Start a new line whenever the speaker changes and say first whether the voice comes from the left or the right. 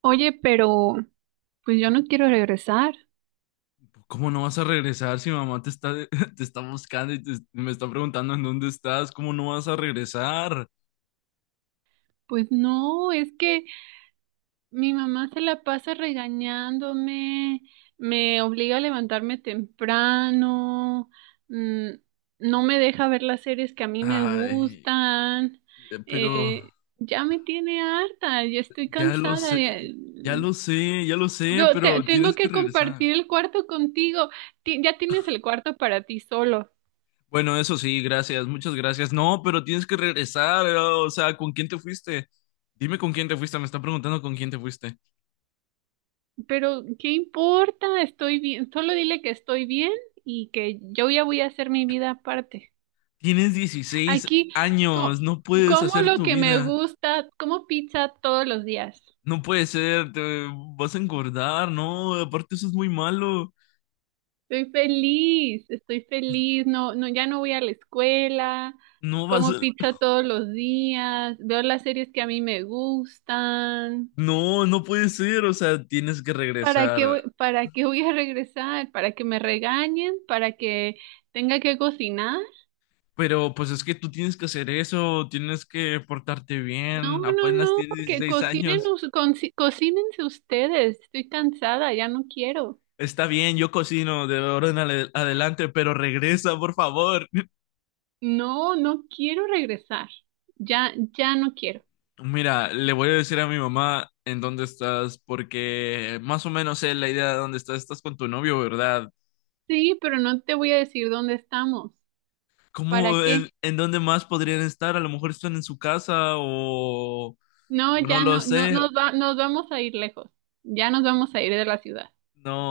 right: Oye, pero pues yo no quiero regresar.
left: ¿Cómo no vas a regresar si mamá te está, te está buscando y me está preguntando en dónde estás? ¿Cómo no vas a regresar?
right: Pues no, es que mi mamá se la pasa regañándome, me obliga a levantarme temprano, mm, no me deja ver las series que a mí me
left: Ay,
right: gustan.
left: pero
right: Ya me tiene harta, ya estoy
left: ya lo
right: cansada.
left: sé, ya lo sé, ya lo sé, pero
right: Tengo
left: tienes que
right: que
left: regresar.
right: compartir el cuarto contigo. Ya tienes el cuarto para ti solo.
left: Bueno, eso sí, gracias, muchas gracias. No, pero tienes que regresar, o sea, ¿con quién te fuiste? Dime con quién te fuiste, me está preguntando con quién te fuiste.
right: Pero, ¿qué importa? Estoy bien. Solo dile que estoy bien y que yo ya voy a hacer mi vida aparte.
left: Tienes 16
right: Aquí, co-
left: años, no puedes
right: como
left: hacer
right: lo
left: tu
right: que me
left: vida.
right: gusta, como pizza todos los días.
left: No puede ser, te vas a engordar, no, aparte eso es muy malo.
right: Estoy feliz, estoy feliz. No, no, ya no voy a la escuela.
left: No vas
right: Como
left: a-
right: pizza todos los días. Veo las series que a mí me gustan.
left: No, no puede ser, o sea, tienes que
right: ¿Para qué,
left: regresar.
right: para qué voy a regresar? ¿Para que me regañen? ¿Para que tenga que cocinar?
left: Pero pues es que tú tienes que hacer eso, tienes que portarte
right: No,
left: bien,
right: no,
left: apenas
right: no,
left: tienes
right: que
left: 16
right: cocinen,
left: años.
right: cocínense ustedes. Estoy cansada, ya no quiero.
left: Está bien, yo cocino de ahora en adelante, pero regresa, por favor.
right: No, no quiero regresar. Ya, ya no quiero.
left: Mira, le voy a decir a mi mamá en dónde estás, porque más o menos sé la idea de dónde estás. Estás con tu novio, ¿verdad?
right: Sí, pero no te voy a decir dónde estamos.
left: ¿Cómo,
right: ¿Para qué?
left: en dónde más podrían estar? A lo mejor están en su casa
right: No,
left: o no
right: ya
left: lo
right: no, no,
left: sé.
right: nos vamos a ir lejos. Ya nos vamos a ir de la ciudad.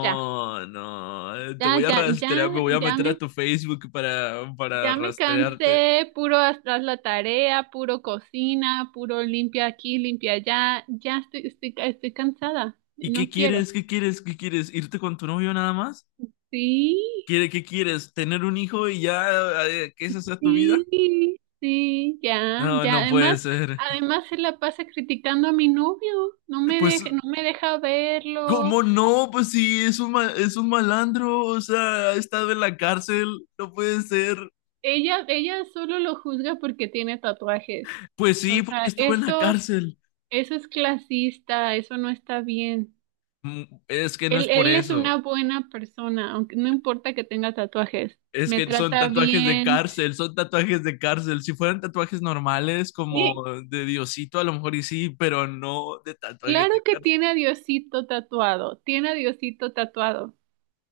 right: Ya,
left: no, te voy
right: ya,
left: a
right: ya, ya,
left: rastrear, me voy a
right: ya
left: meter a
right: me,
left: tu Facebook para
right: ya me
left: rastrearte.
right: cansé. Puro atrás la tarea, puro cocina, puro limpia aquí, limpia allá. Ya estoy cansada.
left: ¿Y qué
right: No quiero.
left: quieres? ¿Qué quieres? ¿Qué quieres? ¿Irte con tu novio nada más?
right: Sí,
left: ¿Quiere, qué quieres? ¿Tener un hijo y ya que esa sea tu vida?
right: sí, sí, ya,
left: No,
right: ya.
left: no puede ser.
right: Además se la pasa criticando a mi novio.
left: Pues,
right: No me deja verlo.
left: ¿cómo no? Pues sí, es un malandro, o sea, ha estado en la cárcel, no puede ser.
right: Ella solo lo juzga porque tiene tatuajes.
left: Pues
right: O
left: sí, porque
right: sea,
left: estuvo en la cárcel.
right: eso es clasista, eso no está bien.
left: Mm. Es que no es por
right: Él es
left: eso.
right: una buena persona, aunque no importa que tenga tatuajes.
left: Es
right: Me
left: que son
right: trata
left: tatuajes de
right: bien.
left: cárcel, son tatuajes de cárcel. Si fueran tatuajes normales,
right: Sí,
left: como de Diosito, a lo mejor y sí, pero no de tatuajes
right: claro
left: de
right: que
left: cárcel.
right: tiene a Diosito tatuado, tiene a Diosito tatuado.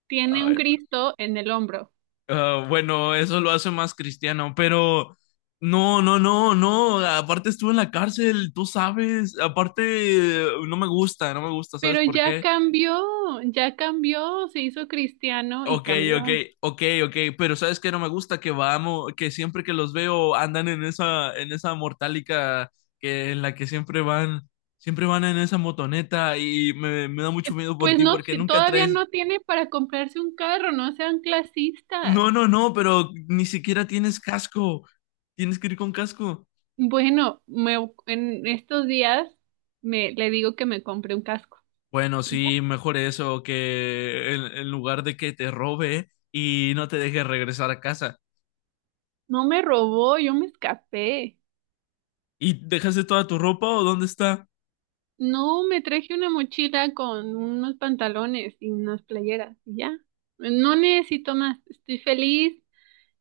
right: Tiene un
left: Ay,
right: Cristo en el hombro.
left: bueno, eso lo hace más cristiano, pero no, no, no, no. Aparte estuve en la cárcel, tú sabes. Aparte, no me gusta, ¿sabes
right: Pero
left: por qué?
right: ya cambió, se hizo cristiano y
left: Ok, ok,
right: cambió.
left: ok, ok, pero sabes que no me gusta que vamos, que siempre que los veo andan en esa, mortálica que en la que siempre van en esa motoneta y me da mucho miedo por
right: Pues
left: ti
right: no,
left: porque nunca
right: todavía
left: traes.
right: no tiene para comprarse un carro, no sean clasistas.
left: No, no, no, pero ni siquiera tienes casco. Tienes que ir con casco.
right: Bueno, en estos días le digo que me compré un casco.
left: Bueno,
right: Y ya,
left: sí, mejor eso que en lugar de que te robe y no te deje regresar a casa.
right: no me robó, yo me escapé.
left: ¿Y dejaste toda tu ropa o dónde está?
right: No, me traje una mochila con unos pantalones y unas playeras y ya. No necesito más, estoy feliz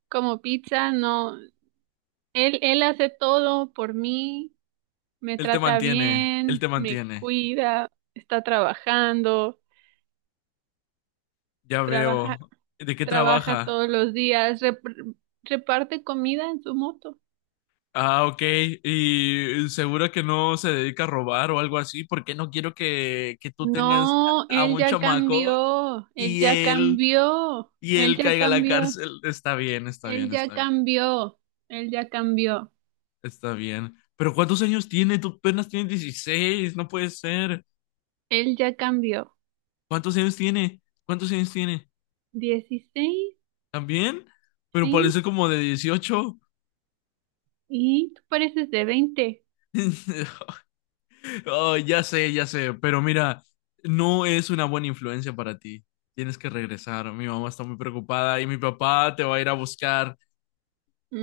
right: como pizza, no. Él hace todo por mí. Me
left: Él te
right: trata
left: mantiene, él te
right: bien, me
left: mantiene.
right: cuida, está trabajando,
left: Ya
right: trabaja,
left: veo. ¿De qué
right: trabaja
left: trabaja?
right: todos los días, reparte comida en su moto.
left: Ah, ok. Y seguro que no se dedica a robar o algo así, porque no quiero que tú tengas
right: No,
left: a
right: él
left: un
right: ya
left: chamaco
right: cambió, él
left: y
right: ya
left: él,
right: cambió,
left: y
right: él
left: él
right: ya
left: caiga a la
right: cambió,
left: cárcel. Está bien, está
right: él
left: bien,
right: ya
left: está bien,
right: cambió, él ya cambió,
left: está bien. Pero ¿cuántos años tiene? Tú apenas tienes 16. No puede ser.
right: él ya cambió.
left: ¿Cuántos años tiene? ¿Cuántos años tiene?
right: 16,
left: ¿También? Pero
right: sí,
left: parece como de 18.
right: y tú pareces de 20.
left: Oh, ya sé, pero mira, no es una buena influencia para ti. Tienes que regresar. Mi mamá está muy preocupada y mi papá te va a ir a buscar.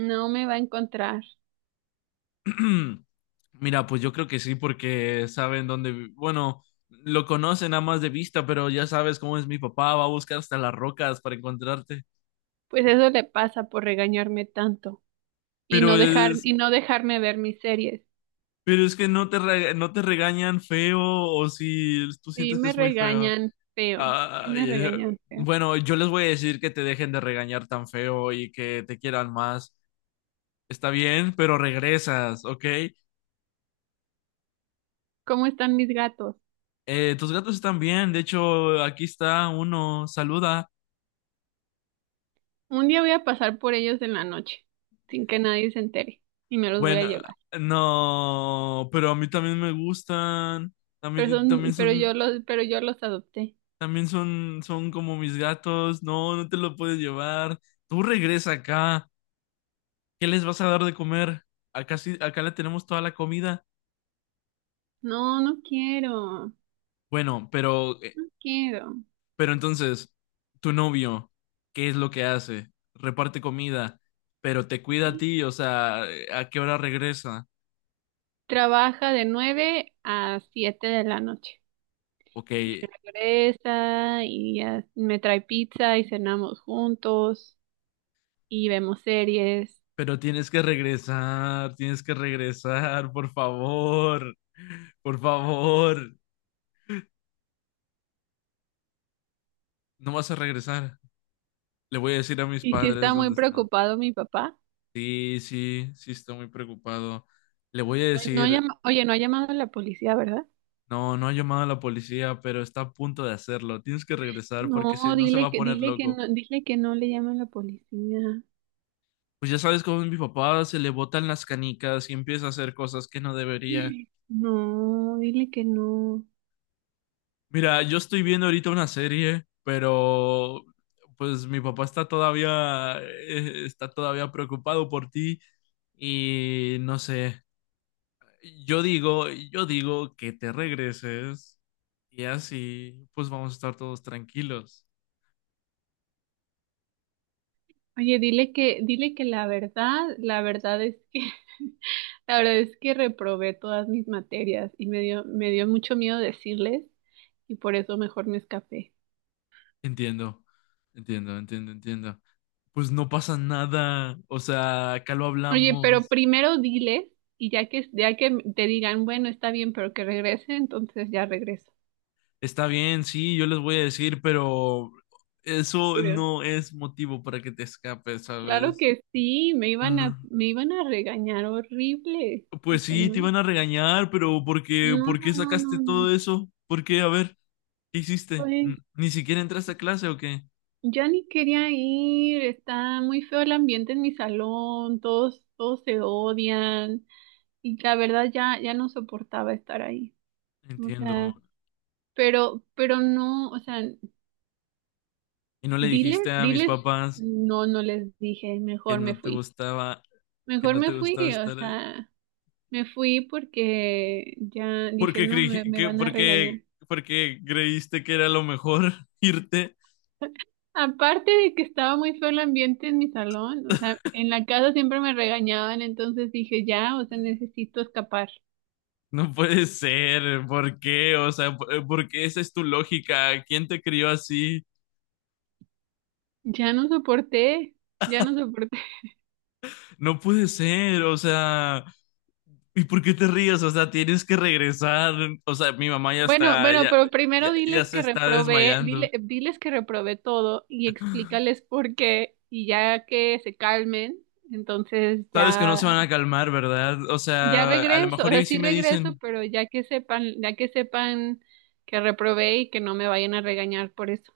right: No me va a encontrar.
left: Mira, pues yo creo que sí, porque saben dónde, bueno, lo conocen nada más de vista, pero ya sabes cómo es mi papá, va a buscar hasta las rocas para encontrarte.
right: Pues eso le pasa por regañarme tanto
left: Pero es,
right: y no dejarme ver mis series.
left: pero es que no te, no te regañan feo o si tú
right: Sí
left: sientes que
right: me
left: es muy feo.
right: regañan feo, sí
left: Ay,
right: me regañan feo.
left: bueno, yo les voy a decir que te dejen de regañar tan feo y que te quieran más. Está bien, pero regresas, ¿ok?
right: ¿Cómo están mis gatos?
left: Tus gatos están bien. De hecho, aquí está uno. Saluda.
right: Un día voy a pasar por ellos en la noche, sin que nadie se entere, y me los voy a
left: Bueno,
right: llevar.
left: no, pero a mí también me gustan. También, también son,
right: Pero yo los adopté.
left: también son, son como mis gatos. No, no te lo puedes llevar. Tú regresa acá. ¿Qué les vas a dar de comer? Acá sí, acá le tenemos toda la comida.
right: No, no quiero, no
left: Bueno, pero eh,
right: quiero.
left: Pero entonces, tu novio, ¿qué es lo que hace? Reparte comida, pero te cuida a ti, o sea, ¿a qué hora regresa?
right: Trabaja de 9 a 7 de la noche.
left: Ok,
right: Y regresa y ya me trae pizza y cenamos juntos y vemos series.
left: pero tienes que regresar, por favor, no vas a regresar. Le voy a decir a mis
right: Y sí
left: padres
right: está
left: dónde
right: muy
left: están.
right: preocupado mi papá.
left: Sí, sí, sí, estoy muy preocupado. Le voy a
right: No,
left: decir,
right: oye, no ha llamado a la policía, ¿verdad?
left: no, no ha llamado a la policía, pero está a punto de hacerlo. Tienes que regresar porque si
right: No,
left: no se va a poner
right: dile que
left: loco.
right: no, dile que no le llaman a la policía.
left: Pues ya sabes cómo es mi papá, se le botan las canicas y empieza a hacer cosas que no debería.
right: No, dile que no.
left: Mira, yo estoy viendo ahorita una serie, pero pues mi papá está todavía preocupado por ti y no sé. Yo digo que te regreses y así pues vamos a estar todos tranquilos.
right: Oye, dile que la verdad es que, la verdad es que reprobé todas mis materias y me dio mucho miedo decirles y por eso mejor me escapé.
left: Entiendo. Entiendo, entiendo, entiendo. Pues no pasa nada, o sea, acá lo
right: Oye, pero
left: hablamos.
right: primero diles y ya que te digan, bueno, está bien, pero que regrese, entonces ya regreso.
left: Está bien, sí, yo les voy a decir, pero eso no es motivo para que te escapes,
right: Claro
left: ¿sabes?
right: que sí,
left: No.
right: me iban a regañar horrible. O
left: Pues
right: sea,
left: sí,
right: no,
left: te iban a regañar, pero ¿por qué,
right: no,
left: por
right: no,
left: qué
right: no, no,
left: sacaste
right: no.
left: todo eso? ¿Por qué? A ver, ¿qué hiciste?
right: Pues
left: ¿Ni siquiera entraste a clase o qué?
right: ya ni quería ir, está muy feo el ambiente en mi salón, todos se odian y la verdad ya no soportaba estar ahí. O
left: Entiendo.
right: sea, pero no, o sea,
left: ¿Y no le dijiste a mis
right: diles,
left: papás
right: no, no les dije,
left: que
right: mejor me
left: no te
right: fui.
left: gustaba, que
right: Mejor
left: no
right: me
left: te
right: fui,
left: gustaba
right: o
left: estar ahí?
right: sea, me fui porque ya
left: ¿Por
right: dije,
left: qué
right: no,
left: creí,
right: me
left: que,
right: van a
left: por qué,
right: regañar.
left: por qué creíste que era lo mejor irte?
right: Aparte de que estaba muy feo el ambiente en mi salón, o sea, en la casa siempre me regañaban, entonces dije, ya, o sea, necesito escapar.
left: No puede ser, ¿por qué? O sea, ¿por qué esa es tu lógica? ¿Quién te crió así?
right: Ya no soporté, ya no soporté.
left: No puede ser, o sea, ¿y por qué te ríes? O sea, tienes que regresar. O sea, mi mamá ya
right: Bueno,
left: está,
right: bueno,
left: ya,
right: pero
left: ya,
right: primero
left: ya
right: diles
left: se
right: que
left: está
right: reprobé,
left: desmayando.
right: diles que reprobé todo y explícales por qué y ya que se calmen, entonces
left: Sabes que no
right: ya,
left: se van a calmar, ¿verdad? O
right: ya
left: sea, a lo
right: regreso, o
left: mejor
right: sea,
left: y sí
right: sí
left: me
right: regreso,
left: dicen,
right: pero ya que sepan que reprobé y que no me vayan a regañar por eso.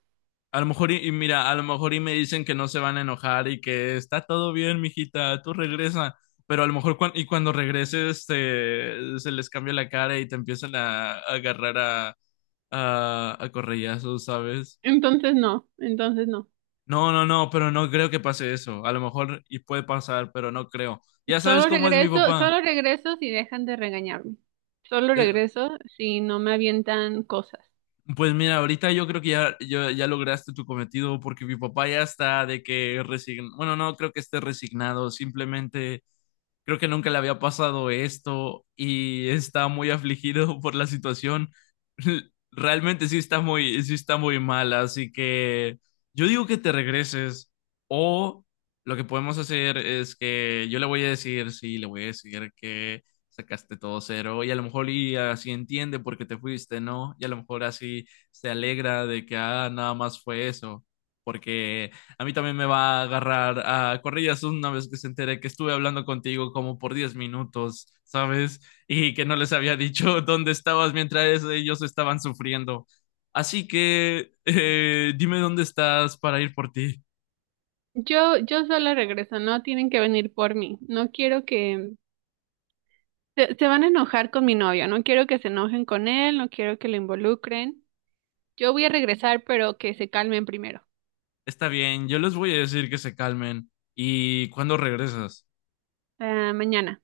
left: a lo mejor, y mira, a lo mejor y me dicen que no se van a enojar y que está todo bien, mijita, tú regresa. Pero a lo mejor, y cuando regreses, se les cambia la cara y te empiezan a, agarrar a, a correllazos, ¿sabes?
right: Entonces no, entonces no.
left: No, no, no, pero no creo que pase eso. A lo mejor, y puede pasar, pero no creo. Ya sabes cómo es mi papá.
right: Solo regreso si dejan de regañarme. Solo
left: Eh,
right: regreso si no me avientan cosas.
left: Pues mira, ahorita yo creo que ya, ya lograste tu cometido porque mi papá ya está de que resign. Bueno, no creo que esté resignado, simplemente creo que nunca le había pasado esto y está muy afligido por la situación. Realmente sí está muy mal, así que yo digo que te regreses o lo que podemos hacer es que yo le voy a decir, sí, le voy a decir que sacaste todo cero y a lo mejor y así entiende por qué te fuiste, ¿no? Y a lo mejor así se alegra de que ah, nada más fue eso, porque a mí también me va a agarrar a corrillas una vez que se entere que estuve hablando contigo como por 10 minutos, ¿sabes? Y que no les había dicho dónde estabas mientras ellos estaban sufriendo. Así que dime dónde estás para ir por ti.
right: Yo solo regreso, no tienen que venir por mí. No quiero que se van a enojar con mi novio, no quiero que se enojen con él, no quiero que lo involucren. Yo voy a regresar, pero que se calmen primero.
left: Está bien, yo les voy a decir que se calmen. ¿Y cuándo regresas?
right: Ah, mañana.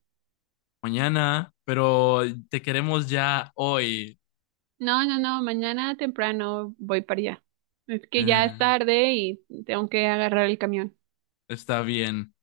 left: Mañana, pero te queremos ya hoy.
right: No, no, no, mañana temprano voy para allá. Es que ya es
left: Eh,
right: tarde y tengo que agarrar el camión.
left: está bien.